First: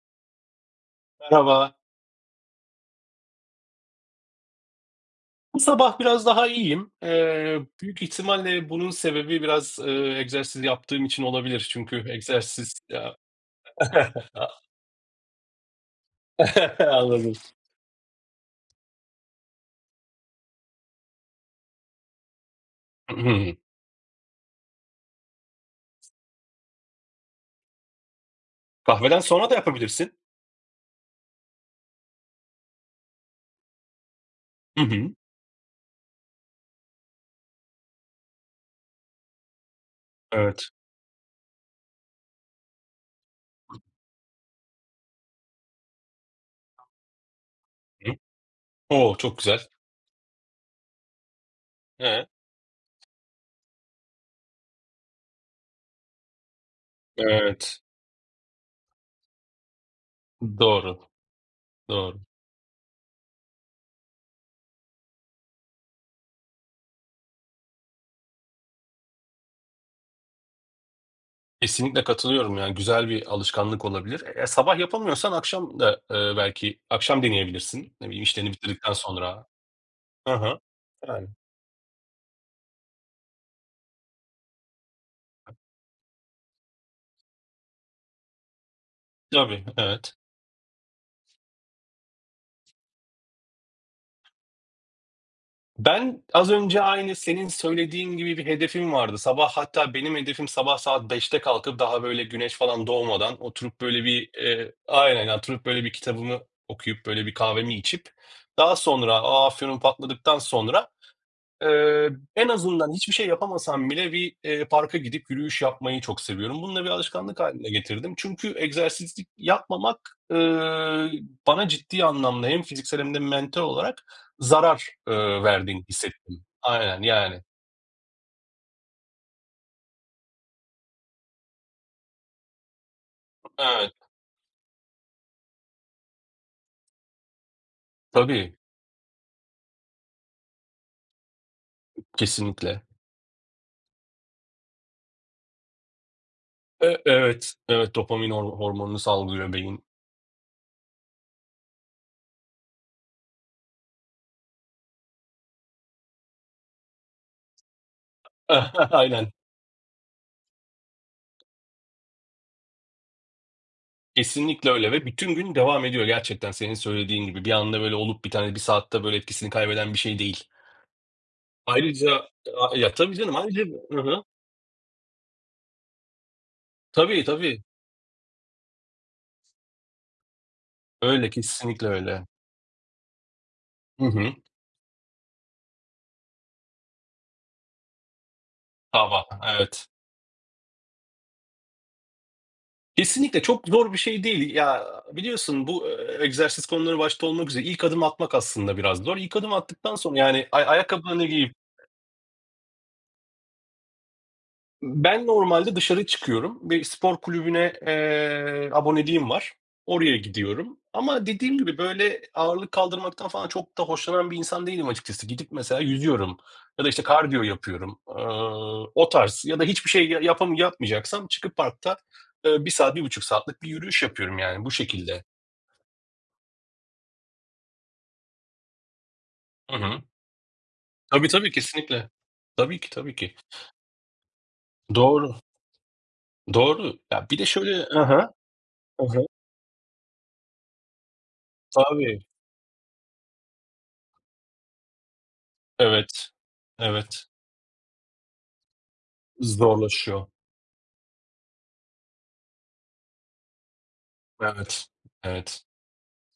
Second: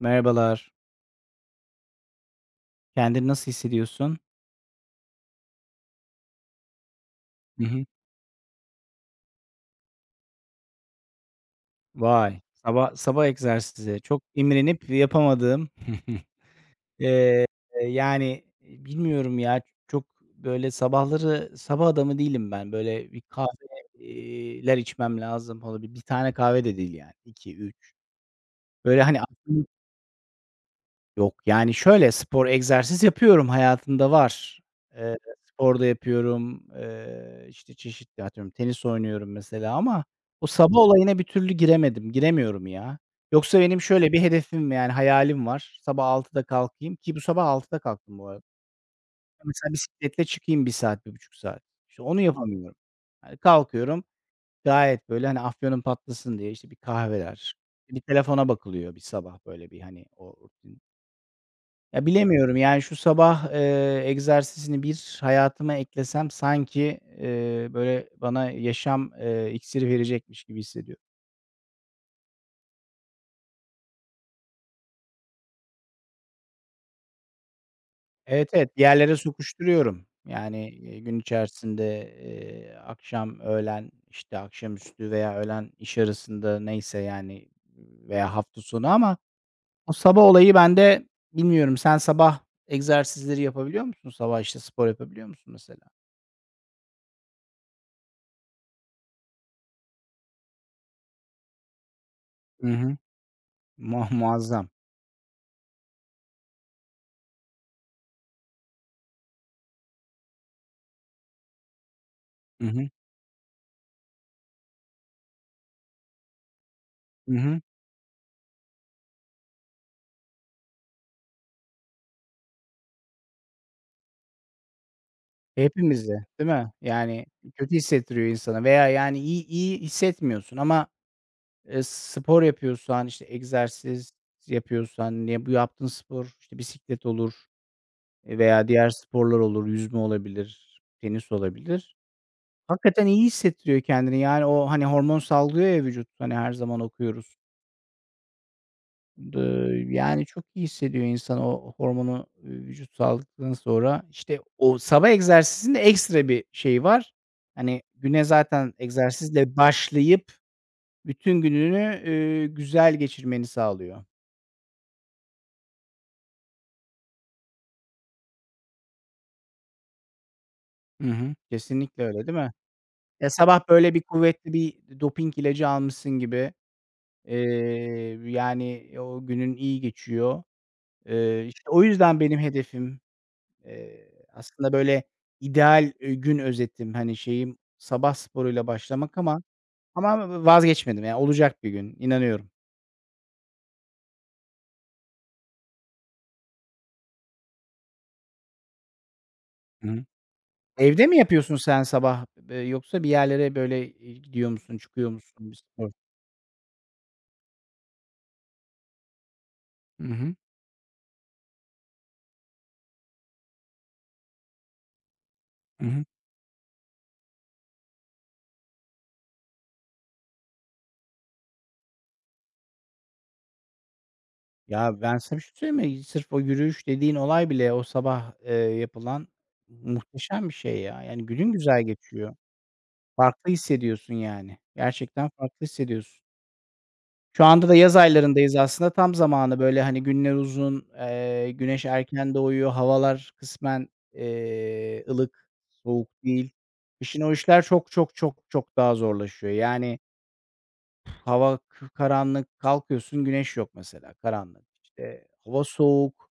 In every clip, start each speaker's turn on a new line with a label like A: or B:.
A: Merhabalar.
B: Merhaba.
A: Kendini nasıl hissediyorsun?
B: Bu sabah biraz daha iyiyim.
A: Hı hı.
B: Büyük ihtimalle bunun sebebi biraz, egzersiz yaptığım için olabilir. Çünkü
A: Vay,
B: egzersiz
A: sabah
B: ya.
A: sabah egzersizi. Çok imrenip yapamadığım,
B: Anladım.
A: eee, yani, bilmiyorum ya, çok böyle sabahları sabah adamı değilim ben. Böyle bir
B: Hı hı.
A: kahveler içmem lazım. Hani, bir tane kahve de değil yani 2 üç. Böyle, hani,
B: Kahveden sonra da yapabilirsin.
A: yok, yani, şöyle, spor, egzersiz yapıyorum, hayatımda var.
B: Hı hı.
A: Eee, Spor da yapıyorum, işte, çeşitli, atıyorum, tenis oynuyorum mesela ama o
B: Evet.
A: sabah olayına bir türlü giremedim, giremiyorum ya. Yoksa benim şöyle bir hedefim, yani, hayalim var. Sabah 6'da kalkayım ki bu sabah 6'da
B: Hı.
A: kalktım bu arada.
B: O! Çok güzel.
A: Mesela bisikletle çıkayım bir saat, bir buçuk saat. İşte, onu
B: He.
A: yapamıyorum. Hani, kalkıyorum, gayet, böyle, hani, afyonum patlasın diye, işte, bir kahveler,
B: Evet.
A: bir telefona bakılıyor bir sabah, böyle, bir, hani, o rutin
B: Doğru,
A: ya,
B: doğru.
A: bilemiyorum, yani, şu sabah, egzersizini bir hayatıma eklesem sanki, böyle, bana yaşam, iksiri verecekmiş gibi hissediyorum.
B: Kesinlikle katılıyorum, yani, güzel bir alışkanlık olabilir. Sabah yapamıyorsan akşam da, belki akşam deneyebilirsin. Ne bileyim,
A: Evet,
B: işlerini
A: evet, bir
B: bitirdikten
A: yerlere
B: sonra.
A: sokuşturuyorum.
B: Hı hı.
A: Yani, gün
B: Yani.
A: içerisinde, akşam, öğlen, işte, akşamüstü veya öğlen iş arasında neyse, yani, veya hafta sonu ama
B: Tabii,
A: o
B: evet.
A: sabah olayı bende bilmiyorum. Sen sabah egzersizleri yapabiliyor musun? Sabah, işte, spor yapabiliyor musun mesela?
B: Ben az önce aynı senin söylediğin gibi bir hedefim vardı. Sabah hatta benim hedefim sabah saat beşte kalkıp daha böyle güneş
A: Hı
B: falan
A: hı.
B: doğmadan oturup böyle
A: Muah
B: bir,
A: muazzam.
B: aynen oturup böyle bir kitabımı okuyup böyle bir kahvemi içip daha sonra o afyonum patladıktan sonra Eee, en
A: Hı hı.
B: azından hiçbir şey yapamasam bile bir, parka gidip yürüyüş yapmayı çok seviyorum. Bunu da bir
A: Hı
B: alışkanlık
A: hı.
B: hâline getirdim. Çünkü egzersizlik yapmamak, bana ciddi anlamda hem fiziksel hem de mental olarak zarar, verdiğini
A: Hepimizi,
B: hissettim.
A: değil mi?
B: Aynen,
A: Yani,
B: yani.
A: kötü hissettiriyor insana veya, yani, iyi iyi hissetmiyorsun ama, spor yapıyorsan, işte,
B: Evet.
A: egzersiz yapıyorsan, ya, bu yaptığın spor, işte, bisiklet olur,
B: Tabii,
A: veya diğer sporlar olur, yüzme olabilir, tenis olabilir.
B: kesinlikle.
A: Hakikaten iyi hissettiriyor kendini. Yani, o, hani, hormon salgılıyor ya vücut, hani, her zaman
B: E
A: okuyoruz.
B: evet, evet, dopamin hormonunu salgılıyor
A: Iıı,
B: beyin.
A: yani, çok iyi hissediyor insan o hormonu, vücut salgıladıktan sonra. İşte, o sabah egzersizinde ekstra bir şey var. Hani, güne zaten
B: Aynen.
A: egzersizle başlayıp bütün gününü, güzel geçirmeni sağlıyor.
B: Kesinlikle öyle ve bütün gün devam ediyor gerçekten senin söylediğin gibi. Bir anda böyle olup biteni, bir saatte böyle etkisini kaybeden bir şey değil.
A: Hı hı. Kesinlikle öyle,
B: Ayrıca
A: değil mi?
B: ya, tabii
A: Ya,
B: canım, ayrıca.
A: sabah böyle
B: Hı
A: bir
B: hı.
A: kuvvetli bir doping ilacı almışsın gibi.
B: Tabii,
A: Eee,
B: tabii.
A: yani, o günün iyi geçiyor.
B: Öyle,
A: İşte, o
B: kesinlikle
A: yüzden
B: öyle.
A: benim hedefim
B: Hı
A: Eee,
B: hı.
A: aslında böyle ideal, gün özetim, hani, şeyim sabah sporuyla başlamak
B: Kahvaltı,
A: ama
B: evet.
A: vazgeçmedim ya, olacak bir gün, inanıyorum.
B: Kesinlikle çok zor bir şey değil. Ya, biliyorsun bu, egzersiz konuları başta olmak üzere ilk adım atmak aslında biraz zor. İlk adım
A: Hı
B: attıktan
A: hı.
B: sonra yani ay
A: Evde mi
B: ayakkabılarını giyip.
A: yapıyorsun sen sabah, yoksa bir yerlere böyle, gidiyor musun, çıkıyor
B: Ben
A: musun bir
B: normalde
A: spor?
B: dışarı çıkıyorum. Bir spor kulübüne, aboneliğim var.
A: Hı
B: Oraya
A: hı.
B: gidiyorum ama dediğim gibi, böyle, ağırlık kaldırmaktan falan çok da hoşlanan bir insan değilim açıkçası. Gidip mesela
A: Hı hı.
B: yüzüyorum ya da, işte, kardiyo yapıyorum. O tarz ya da hiçbir şey ya yapmayacaksam çıkıp parkta, 1 saat, bir buçuk saatlik bir yürüyüş yapıyorum, yani, bu
A: Ya, ben
B: şekilde.
A: sana bir şey söyleyeyim mi? Sırf o yürüyüş dediğin olay bile o sabah, yapılan
B: Hı hı.
A: muhteşem bir şey ya. Yani
B: Tabii, tabii,
A: günün güzel
B: kesinlikle.
A: geçiyor.
B: Tabii ki, tabii ki.
A: Farklı hissediyorsun yani. Gerçekten
B: Doğru,
A: farklı hissediyorsun.
B: doğru. Ya, bir
A: Şu
B: de
A: anda da
B: şöyle.
A: yaz
B: Hı hı.
A: aylarındayız aslında. Tam zamanı böyle, hani, günler uzun, güneş
B: Tabii.
A: erken doğuyor, havalar kısmen, ılık, soğuk
B: Evet.
A: değil. Kışın
B: Evet.
A: o işler çok, çok, çok, çok daha zorlaşıyor. Yani,
B: Zorlaşıyor.
A: hava karanlık, kalkıyorsun güneş yok mesela, karanlık.
B: Evet,
A: İşte, hava
B: evet.
A: soğuk,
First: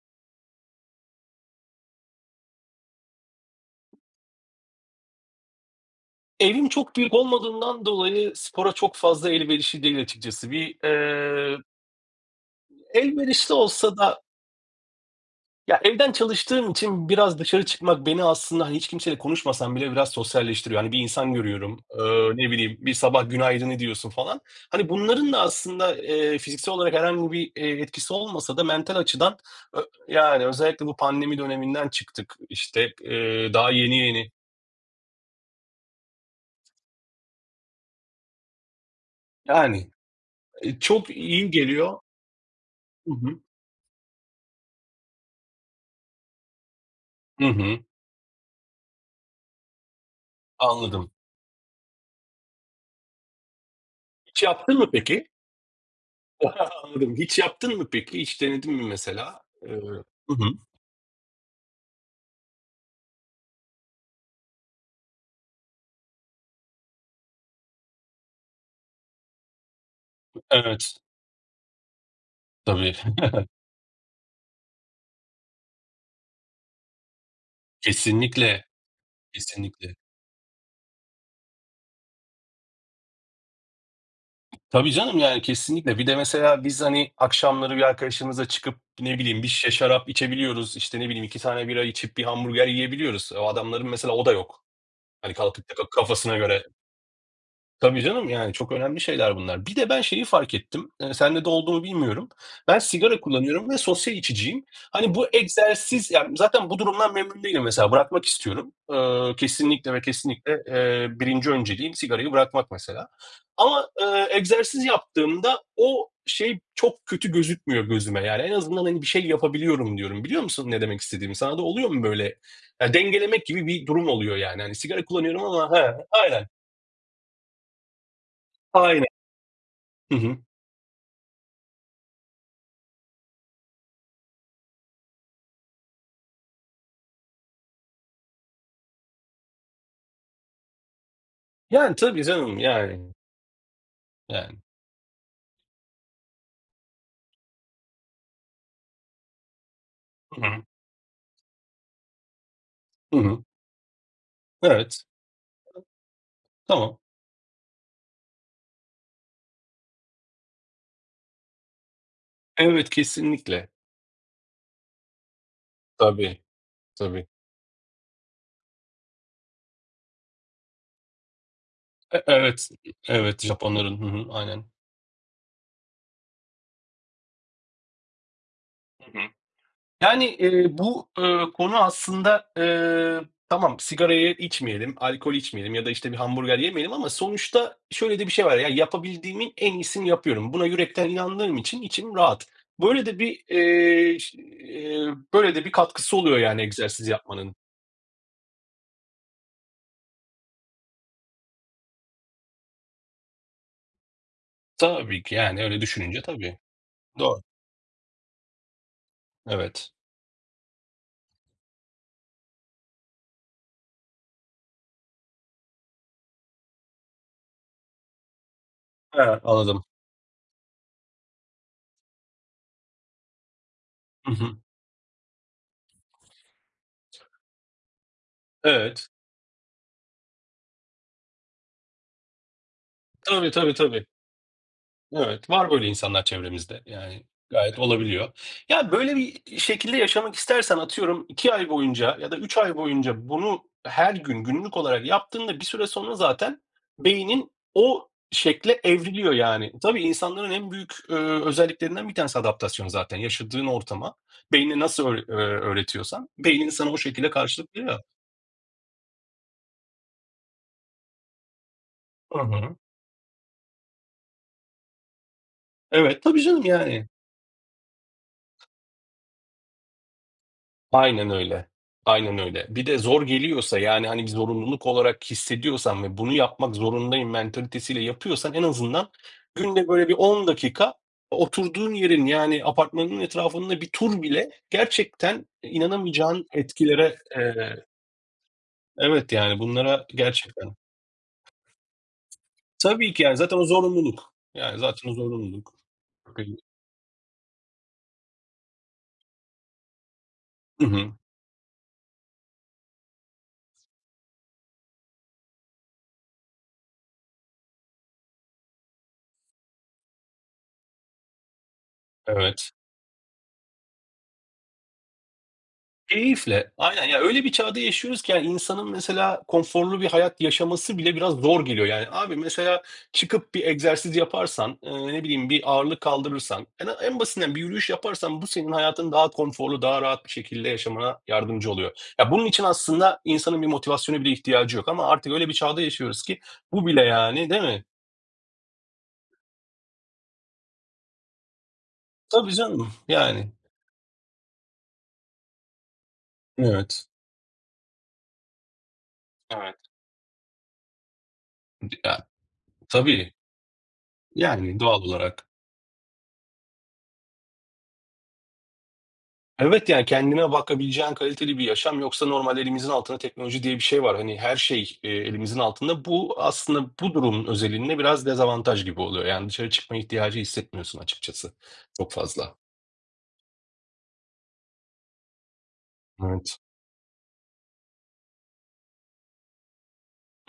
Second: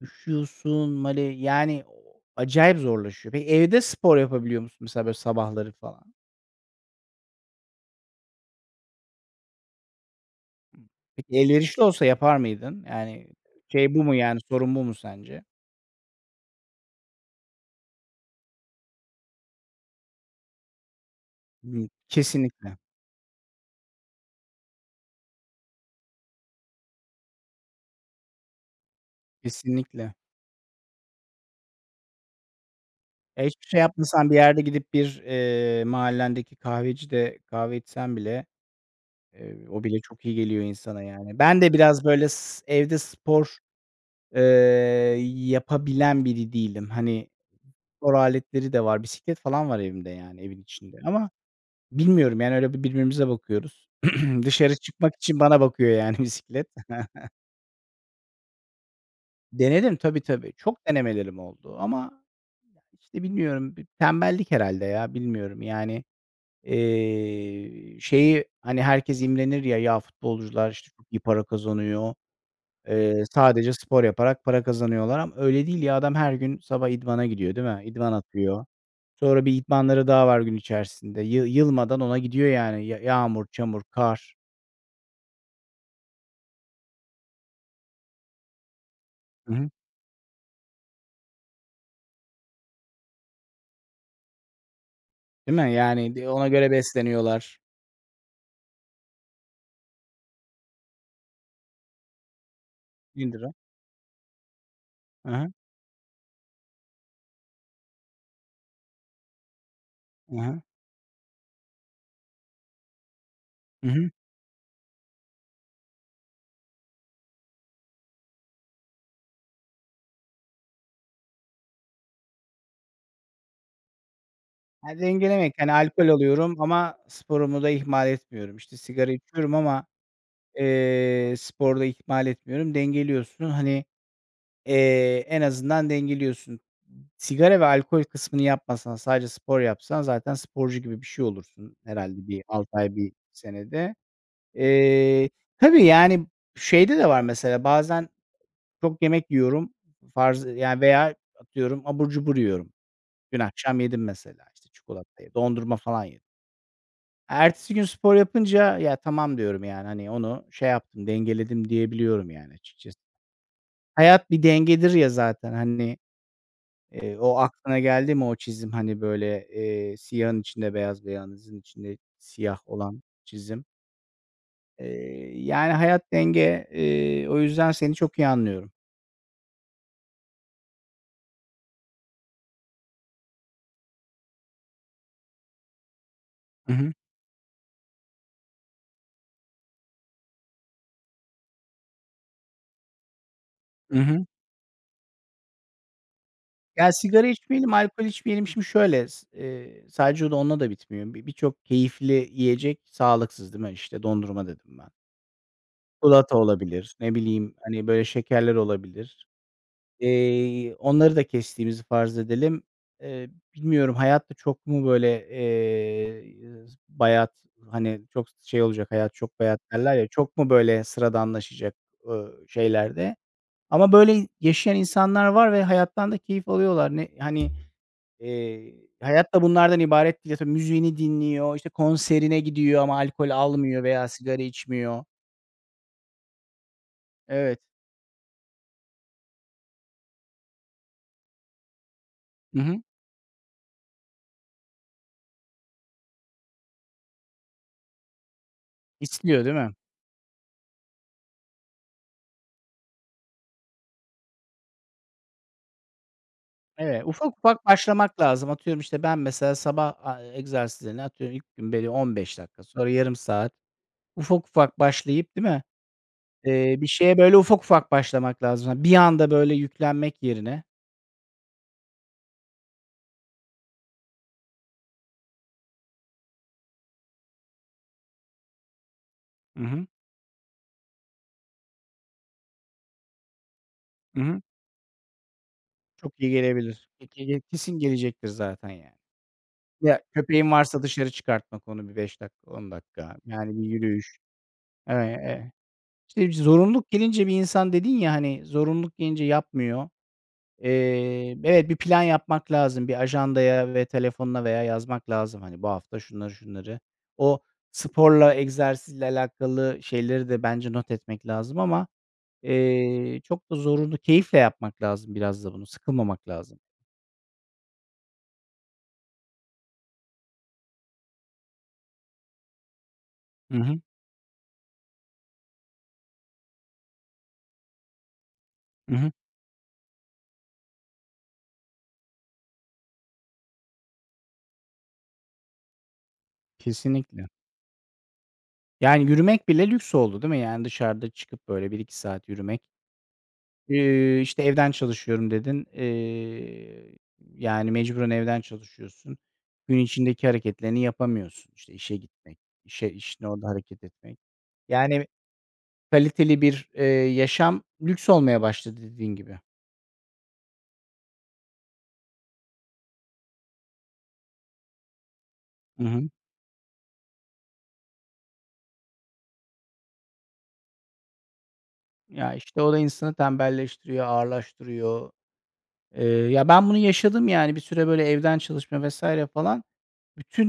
A: üşüyorsun, male yani, o acayip zorlaşıyor. Peki, evde spor yapabiliyor musun mesela böyle sabahları falan?
B: Evim çok büyük olmadığından dolayı spora çok fazla elverişli değil açıkçası.
A: Peki, elverişli olsa yapar mıydın? Yani,
B: Elverişli
A: şey
B: olsa
A: bu mu
B: da
A: yani, sorun bu mu sence?
B: ya, evden çalıştığım için biraz dışarı çıkmak beni aslında, hani, hiç kimseyle konuşmasam bile biraz sosyalleştiriyor. Hani, bir insan görüyorum,
A: Hıı.
B: ne
A: Kesinlikle,
B: bileyim, bir sabah günaydın ediyorsun falan. Hani, bunların da aslında, fiziksel olarak herhangi bir, etkisi olmasa da mental açıdan ö
A: kesinlikle.
B: yani özellikle bu pandemi döneminden çıktık, işte,
A: Ya, hiçbir
B: daha
A: şey
B: yeni
A: yapmasan
B: yeni.
A: bir yerde gidip bir, mahallendeki kahvecide kahve içsen bile, o
B: Yani.
A: bile çok iyi geliyor insana
B: Çok
A: yani.
B: iyi
A: Ben de
B: geliyor.
A: biraz böyle evde
B: Hı hı.
A: spor, eee, yapabilen biri değilim. Hani,
B: Hı hı.
A: spor aletleri de var, bisiklet falan var evimde yani evin içinde
B: Anladım.
A: ama bilmiyorum yani öyle bir birbirimize bakıyoruz.
B: Hiç
A: Dışarı
B: yaptın mı
A: çıkmak
B: peki?
A: için bana bakıyor yani bisiklet.
B: Anladım. Hiç yaptın mı peki? Hiç denedin mi mesela?
A: Denedim tabii,
B: Hı hı.
A: tabii. Çok denemelerim oldu ama İşte, bilmiyorum, tembellik herhâlde ya, bilmiyorum. Yani, şeyi, hani, herkes imrenir ya, "Ya, futbolcular, işte,
B: Evet,
A: çok iyi para kazanıyor,
B: tabii.
A: sadece spor yaparak para kazanıyorlar." ama öyle değil ya, adam her gün sabah idmana gidiyor, değil mi? İdman atıyor.
B: Kesinlikle,
A: Sonra bir
B: kesinlikle.
A: idmanları daha var gün içerisinde. Yılmadan ona gidiyor yani. Ya yağmur, çamur, kar,
B: Tabii canım, yani kesinlikle. Bir de mesela biz, hani, akşamları bir arkadaşımızla çıkıp, ne bileyim, bir
A: hı hı,
B: şişe şarap içebiliyoruz, işte, ne bileyim, 2 tane bira içip bir hamburger yiyebiliyoruz. O adamların mesela o da yok. Hani,
A: değil
B: kalkıp
A: mi?
B: da
A: Yani,
B: kafasına
A: ona
B: göre.
A: göre besleniyorlar.
B: Tabii canım, yani çok önemli şeyler bunlar. Bir de ben şeyi fark ettim, sende de olduğunu bilmiyorum. Ben sigara
A: Nedir o?
B: kullanıyorum ve sosyal içiciyim. Hani bu
A: Hı hı.
B: egzersiz, yani zaten bu durumdan memnun değilim mesela, bırakmak istiyorum. Kesinlikle ve
A: Hı hı.
B: kesinlikle, 1. önceliğim sigarayı bırakmak mesela. Ama,
A: Hı hı.
B: egzersiz yaptığımda o şey çok kötü gözükmüyor gözüme. Yani en azından, hani, bir şey yapabiliyorum diyorum. Biliyor musun ne demek istediğimi? Sana da oluyor mu böyle? Ya dengelemek gibi bir durum oluyor yani. Hani
A: Ha,
B: sigara kullanıyorum
A: dengelemek, yani
B: ama. He,
A: alkol
B: aynen,
A: alıyorum ama sporumu da ihmal etmiyorum. İşte,
B: aynen.
A: sigara içiyorum ama,
B: Hı hı.
A: sporu da ihmal etmiyorum. Dengeliyorsun. Hani, en azından dengeliyorsun. Sigara ve alkol kısmını yapmasan, sadece spor yapsan zaten sporcu gibi bir şey olursun
B: Yani, tabii
A: herhalde bir
B: canım,
A: 6 ay, bir
B: yani,
A: senede.
B: yani.
A: Eee, tabii, yani, şeyde de var mesela bazen çok yemek yiyorum
B: Hı
A: farz
B: hı.
A: yani, veya atıyorum abur cubur yiyorum.
B: Hı
A: Dün
B: hı.
A: akşam yedim mesela, işte,
B: Evet,
A: çikolatayı, dondurma falan yedim.
B: tamam.
A: Ertesi gün spor yapınca, "Ya, tamam." diyorum yani, hani, onu şey yaptım, dengeledim diyebiliyorum yani
B: Evet,
A: açıkçası.
B: kesinlikle.
A: Hayat bir dengedir ya zaten, hani,
B: Tabii, tabii.
A: o aklına geldi mi o çizim, hani, böyle, siyahın içinde beyaz, beyazın içinde
B: E
A: siyah
B: evet,
A: olan
B: evet,
A: çizim?
B: Japonların. Hı hı, aynen.
A: Yani hayat denge. O yüzden seni çok iyi anlıyorum.
B: Hı hı. Yani, bu, konu aslında, tamam sigarayı içmeyelim, alkol içmeyelim ya da, işte, bir hamburger
A: Hı hı.
B: yemeyelim ama sonuçta şöyle de bir şey var, ya, yapabildiğimin en iyisini yapıyorum. Buna yürekten inandığım için içim rahat. Böyle de bir,
A: Hı hı.
B: ş böyle de bir katkısı oluyor yani
A: Ya,
B: egzersiz
A: sigara
B: yapmanın.
A: içmeyelim, alkol içmeyelim. Şimdi şöyle, s sadece o da onunla da bitmiyor. Birçok keyifli yiyecek sağlıksız, değil mi? İşte, dondurma dedim ben.
B: Tabii ki, yani, öyle düşününce
A: Çikolata
B: tabii.
A: olabilir, ne
B: Doğru.
A: bileyim, hani, böyle şekerler olabilir.
B: Evet.
A: Onları da kestiğimizi farz edelim. Eee, bilmiyorum hayat da çok mu böyle, bayat, hani, çok şey olacak, hayat
B: He,
A: çok bayat
B: anladım.
A: derler ya, çok mu böyle sıradanlaşacak, şeylerde? Ama böyle
B: Hı hı.
A: yaşayan insanlar var ve hayattan da keyif alıyorlar. Ne hani, eee,
B: Evet.
A: hayat da bunlardan ibaret değil. Atıyorum müziğini dinliyor, işte, konserine gidiyor ama alkol
B: Tabii, tabii,
A: almıyor
B: tabii.
A: veya sigara içmiyor.
B: Evet, var böyle insanlar çevremizde. Yani,
A: Evet.
B: gayet olabiliyor. Ya, böyle bir şekilde yaşamak istersen atıyorum 2 ay boyunca ya da üç
A: Hı
B: ay
A: hı.
B: boyunca bunu her gün günlük olarak yaptığında bir süre sonra zaten beynin o şekle evriliyor,
A: İstiyor değil mi?
B: yani. Tabii insanların en büyük, özelliklerinden bir tanesi adaptasyon zaten. Yaşadığın ortama beynine nasıl öğretiyorsan beynin sana o
A: Evet,
B: şekilde
A: ufak ufak
B: karşılık veriyor.
A: başlamak lazım. Atıyorum, işte, ben mesela sabah, egzersizlerine atıyorum ilk gün belli 15
B: Hı
A: dakika,
B: hı.
A: sonra yarım saat. Ufak ufak başlayıp, değil mi?
B: Evet, tabii canım
A: Bir
B: yani.
A: şeye böyle ufak ufak başlamak lazım. Hani, bir anda böyle yüklenmek yerine.
B: Aynen öyle. Aynen öyle. Bir de zor geliyorsa yani, hani, bir zorunluluk olarak hissediyorsan ve bunu yapmak zorundayım mentalitesiyle yapıyorsan en azından
A: Hı hı.
B: günde böyle bir 10 dakika oturduğun yerin, yani, apartmanın etrafında bir
A: Hı
B: tur
A: hı.
B: bile gerçekten
A: Çok iyi
B: inanamayacağın
A: gelebilir.
B: etkilere,
A: Peki, kesin gelecektir zaten yani.
B: Evet, yani,
A: Ya,
B: bunlara
A: köpeğin
B: gerçekten.
A: varsa dışarı çıkartmak onu bir 5 dakika, 10
B: Tabii
A: dakika,
B: ki, yani, zaten
A: yani bir
B: o
A: yürüyüş.
B: zorunluluk. Yani, zaten o
A: Evet, evet.
B: zorunluluk.
A: İşte, zorunluluk gelince bir insan dedin ya, hani, zorunluluk gelince yapmıyor.
B: Hı hı.
A: Evet, bir plan yapmak lazım. Bir ajandaya ve telefonuna veya yazmak lazım. Hani, bu hafta şunları, şunları. O sporla, egzersizle alakalı şeyleri de bence not etmek lazım ama,
B: Evet.
A: çok da zorunlu keyifle yapmak lazım biraz da bunu, sıkılmamak lazım.
B: Keyifle. Aynen, ya, öyle bir çağda yaşıyoruz ki, yani, insanın mesela konforlu bir hayat yaşaması bile biraz zor geliyor. Yani, abi, mesela çıkıp
A: Hı
B: bir
A: hı.
B: egzersiz yaparsan, ne bileyim, bir ağırlık kaldırırsan, en basitinden bir yürüyüş yaparsan bu senin
A: Hı hı.
B: hayatın daha konforlu, daha rahat bir şekilde yaşamana yardımcı oluyor. Ya, bunun için aslında insanın bir motivasyona bile ihtiyacı yok ama artık öyle bir çağda yaşıyoruz ki bu bile,
A: Kesinlikle.
B: yani, değil mi?
A: Yani, yürümek bile lüks oldu, değil mi? Yani, dışarıda çıkıp böyle bir iki saat
B: Tabii
A: yürümek.
B: canım, yani.
A: İşte, "Evden çalışıyorum." dedin. Eee,
B: Evet.
A: yani, mecburen evden çalışıyorsun.
B: Evet.
A: Gün içindeki hareketlerini yapamıyorsun. İşte, işe
B: Ya,
A: gitmek, işini
B: tabii,
A: orada hareket etmek.
B: yani, doğal
A: Yani,
B: olarak.
A: kaliteli bir, yaşam lüks olmaya başladı dediğin gibi.
B: Evet, yani kendine bakabileceğin kaliteli bir yaşam yoksa normal elimizin altında teknoloji diye bir şey var. Hani her şey, elimizin
A: Hı
B: altında.
A: hı.
B: Bu aslında bu durumun özelinde biraz dezavantaj gibi oluyor. Yani dışarı çıkma ihtiyacı hissetmiyorsun açıkçası çok
A: Ya,
B: fazla.
A: işte, o da insanı tembelleştiriyor, ağırlaştırıyor. Ya,
B: Evet.
A: ben bunu yaşadım, yani, bir süre böyle evden çalışma vesaire falan.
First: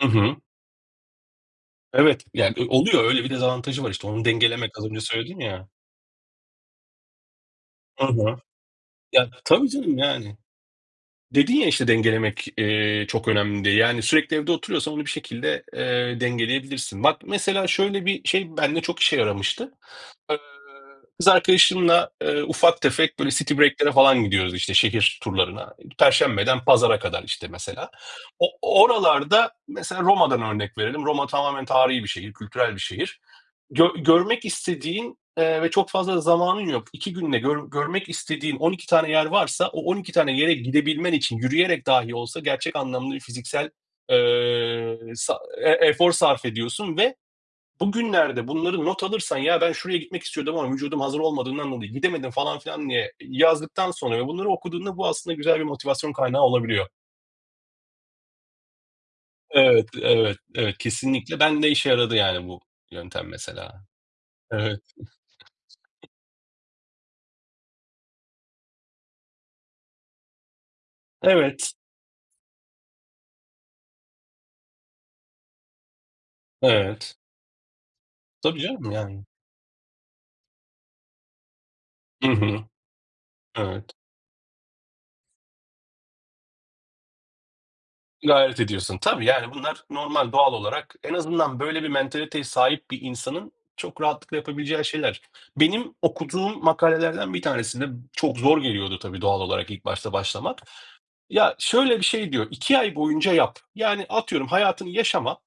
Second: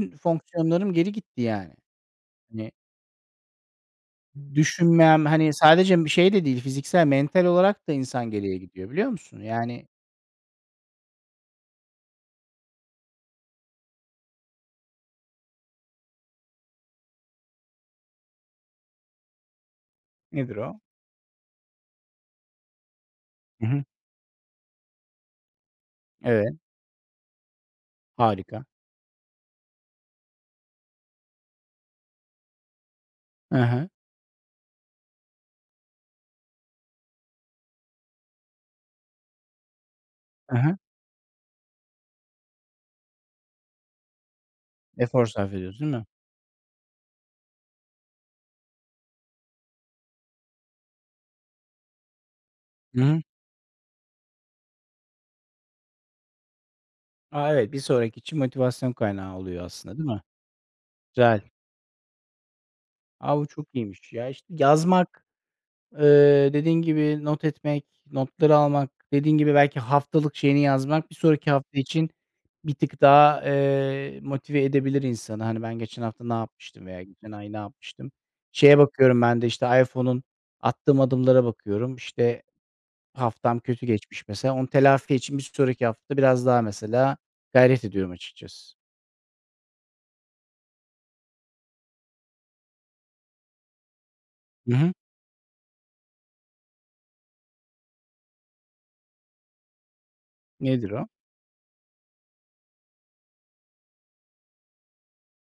B: Hı hı.
A: fonksiyonlarım geri gitti, yani.
B: Evet, yani,
A: Hani
B: oluyor öyle bir dezavantajı var işte onu dengelemek az önce
A: düşünmem,
B: söyledin
A: hani,
B: ya.
A: sadece bir şey de değil, fiziksel, mental olarak da
B: Hı
A: insan
B: hı.
A: geriye gidiyor, biliyor
B: Ya,
A: musun?
B: tabii
A: Yani
B: canım, yani. Dedin ya işte dengelemek, çok önemli diye. Yani sürekli evde oturuyorsan onu bir şekilde, dengeleyebilirsin. Bak mesela şöyle bir şey bende çok işe yaramıştı.
A: nedir o?
B: Kız arkadaşımla ufak tefek böyle city
A: Hı hı.
B: break'lere falan gidiyoruz işte şehir turlarına.
A: Evet,
B: Perşembeden pazara kadar işte mesela. O,
A: harika.
B: oralarda mesela Roma'dan örnek verelim. Roma tamamen tarihi bir şehir, kültürel bir şehir.
A: Hı hı.
B: Görmek istediğin ve çok fazla zamanın yok. İki günde görmek istediğin 12 tane yer varsa o 12 tane yere
A: Hı hı.
B: gidebilmen için yürüyerek dahi olsa gerçek anlamda bir fiziksel e,
A: Efor sarf ediyoruz, değil mi?
B: efor sarf ediyorsun ve. Bugünlerde bunları not alırsan, "Ya, ben şuraya gitmek istiyordum ama vücudum hazır olmadığından dolayı gidemedim." falan filan
A: Hı
B: diye
A: hı.
B: yazdıktan sonra ve bunları okuduğunda bu aslında güzel bir motivasyon kaynağı olabiliyor.
A: A, evet, bir sonraki için motivasyon kaynağı oluyor
B: Evet,
A: aslında, değil mi?
B: evet, evet, kesinlikle.
A: Güzel.
B: Ben de işe yaradı yani bu yöntem
A: A, bu çok
B: mesela.
A: iyiymiş. Ya, işte
B: Evet.
A: yazmak. Dediğin gibi not etmek, notları almak, dediğin gibi belki haftalık şeyini yazmak bir sonraki
B: Evet,
A: hafta için bir tık daha, motive edebilir insanı. Hani, ben geçen hafta ne yapmıştım veya
B: evet.
A: geçen ay ne yapmıştım?
B: Tabii
A: Şeye
B: canım
A: bakıyorum
B: yani.
A: ben de, işte, iPhone'un attığım adımlara bakıyorum.
B: Hı
A: İşte,
B: hı.
A: haftam kötü
B: Evet.
A: geçmiş mesela. Onu telafi için bir sonraki hafta biraz daha mesela gayret ediyorum
B: Gayret
A: açıkçası.
B: ediyorsun. Tabii, yani, bunlar normal, doğal olarak en azından böyle bir mentaliteye sahip bir insanın çok rahatlıkla
A: Hı
B: yapabileceği
A: hı.
B: şeyler. Benim okuduğum makalelerden bir tanesinde çok zor geliyordu tabii doğal olarak ilk başta başlamak.
A: Nedir o?
B: Ya, şöyle bir şey diyor, 2 ay boyunca yap." Yani, atıyorum hayatını yaşama,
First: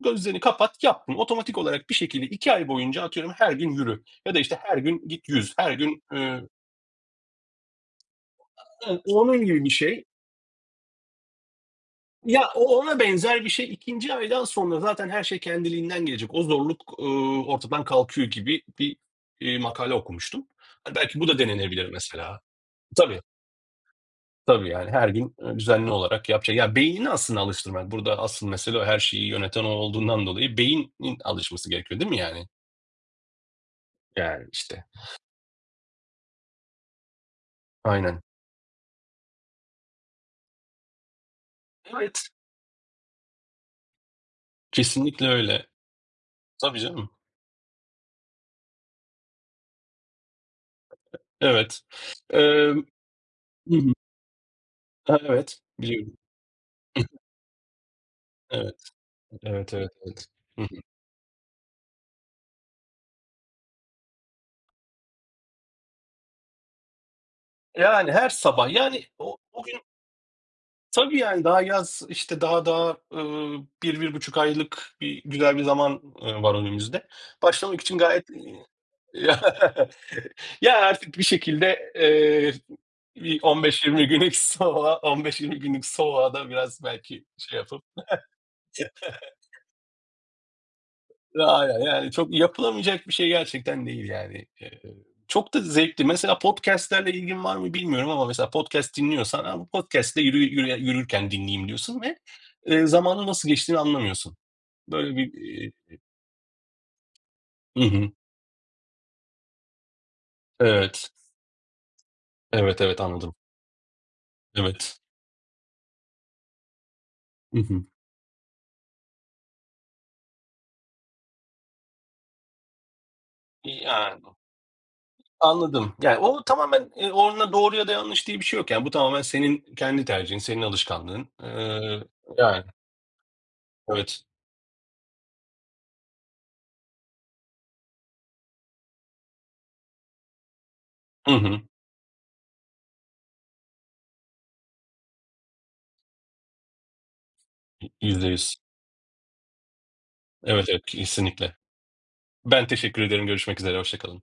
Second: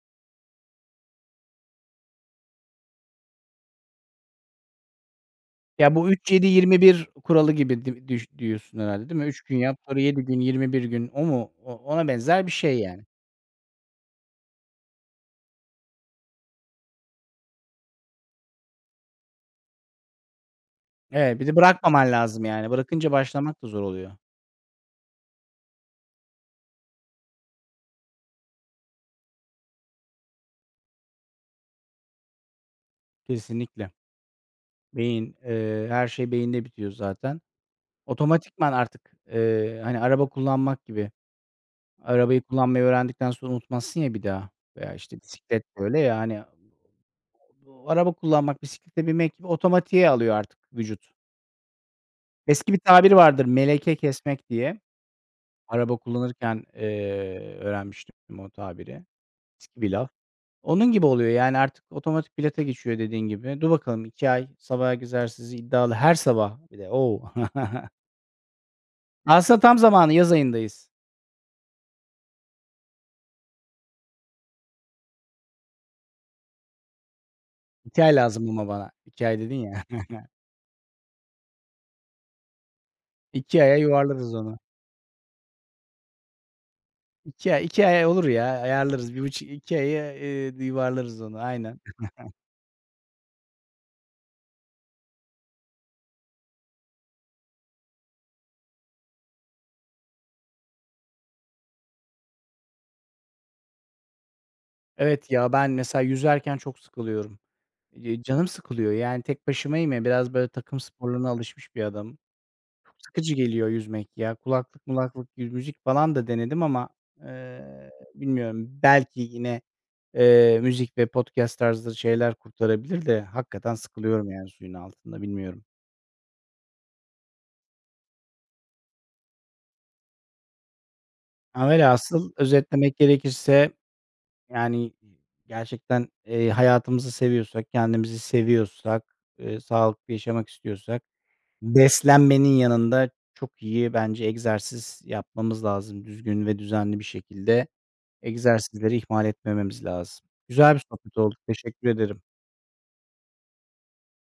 B: gözlerini kapat, yap bunu. Otomatik olarak bir şekilde 2 ay boyunca atıyorum her gün yürü ya da, işte, her gün git yüz, her
A: Ya,
B: gün,
A: bu üç yedi yirmi bir kuralı gibi düş diyorsun herhâlde, değil mi? 3
B: onun
A: gün
B: gibi bir
A: yap, sonra
B: şey.
A: 7 gün, 21 gün o mu? O ona benzer
B: Ya,
A: bir şey
B: o ona
A: yani.
B: benzer bir şey 2. aydan sonra zaten her şey kendiliğinden gelecek. O zorluk, ortadan kalkıyor gibi bir, makale okumuştum. Hani, belki bu da
A: Evet, bir de
B: denenebilir
A: bırakmaman
B: mesela.
A: lazım yani. Bırakınca
B: Tabii,
A: başlamak da zor oluyor.
B: tabii, yani, her gün, düzenli olarak yapacak. Ya, beynini aslında alıştırmak. Burada asıl mesele o her şeyi yöneten o olduğundan dolayı beynin alışması gerekiyor, değil mi yani?
A: Kesinlikle.
B: Yani, işte.
A: Beyin, her şey beyinde bitiyor zaten.
B: Aynen.
A: Otomatikman artık, hani, araba kullanmak gibi.
B: Evet,
A: Arabayı kullanmayı öğrendikten sonra unutmazsın ya bir daha veya, işte,
B: kesinlikle
A: bisiklet
B: öyle.
A: de öyle ya, hani,
B: Tabii canım.
A: o araba kullanmak, bisiklete binmek gibi otomatiğe alıyor artık vücut.
B: Evet.
A: Eski bir
B: Emm
A: tabir vardır,
B: Hı hı.
A: meleke kesmek diye.
B: Ha, evet.
A: Araba
B: Biliyorum.
A: kullanırken, öğrenmiştim o
B: Evet.
A: tabiri.
B: Evet,
A: Eski bir
B: evet,
A: laf.
B: evet. Hı
A: Onun gibi oluyor, yani, artık otomatik pilota geçiyor dediğin gibi. Dur bakalım 2 ay sabah egzersizi iddialı her sabah bir de. O!
B: Yani, her sabah, yani, o
A: Aslında
B: o
A: tam
B: gün.
A: zamanı yaz ayındayız.
B: Tabii, yani, daha yaz, işte, daha, bir buçuk aylık bir güzel bir zaman, var önümüzde. Başlamak için
A: 2 ay
B: gayet.
A: lazım ama bana. 2 ay dedin ya.
B: Ya, artık bir şekilde, bir
A: 2 aya
B: 15-20
A: yuvarlarız
B: günlük
A: onu.
B: soğuğa 15-20 günlük soğuğa da biraz belki
A: 2
B: şey
A: ay 2
B: yapıp.
A: ay olur ya, ayarlarız. 1,5 2 aya, yuvarlarız onu aynen.
B: Aynen, yani çok yapılamayacak bir şey gerçekten değil yani. Çok da zevkli. Mesela podcast'lerle ilgin var mı bilmiyorum ama mesela podcast dinliyorsan, "A, bu podcast'te yürü yürürken dinleyeyim." diyorsun ve, zamanın nasıl geçtiğini anlamıyorsun. Böyle
A: Evet
B: bir,
A: ya, ben mesela yüzerken çok sıkılıyorum.
B: Hı hı.
A: Canım sıkılıyor, yani, tek başımayım ya, biraz böyle takım
B: Evet.
A: sporlarına alışmış bir adamım.
B: Evet,
A: Çok
B: evet,
A: sıkıcı
B: anladım.
A: geliyor yüzmek ya. Kulaklık
B: Evet.
A: mulaklık, müzik falan da denedim ama,
B: Hı hı.
A: bilmiyorum. Belki yine, müzik ve podcast tarzı şeyler kurtarabilir de hakikaten sıkılıyorum
B: Yani,
A: yani suyun altında, bilmiyorum.
B: anladım. Yani, o tamamen, onunla doğru ya da yanlış diye bir şey yok yani. Bu tamamen senin kendi tercihin, senin alışkanlığın.
A: Ama velhasıl
B: Yani,
A: özetlemek gerekirse,
B: evet.
A: yani, gerçekten, hayatımızı seviyorsak, kendimizi seviyorsak, sağlıklı yaşamak istiyorsak
B: Hı hı.
A: beslenmenin yanında çok iyi bence egzersiz yapmamız lazım düzgün ve düzenli bir şekilde.
B: %100.
A: Egzersizleri ihmal etmememiz lazım.
B: Evet,
A: Güzel bir
B: evet,
A: sohbet oldu.
B: kesinlikle.
A: Teşekkür ederim.
B: Ben teşekkür ederim. Görüşmek üzere. Hoşça kalın.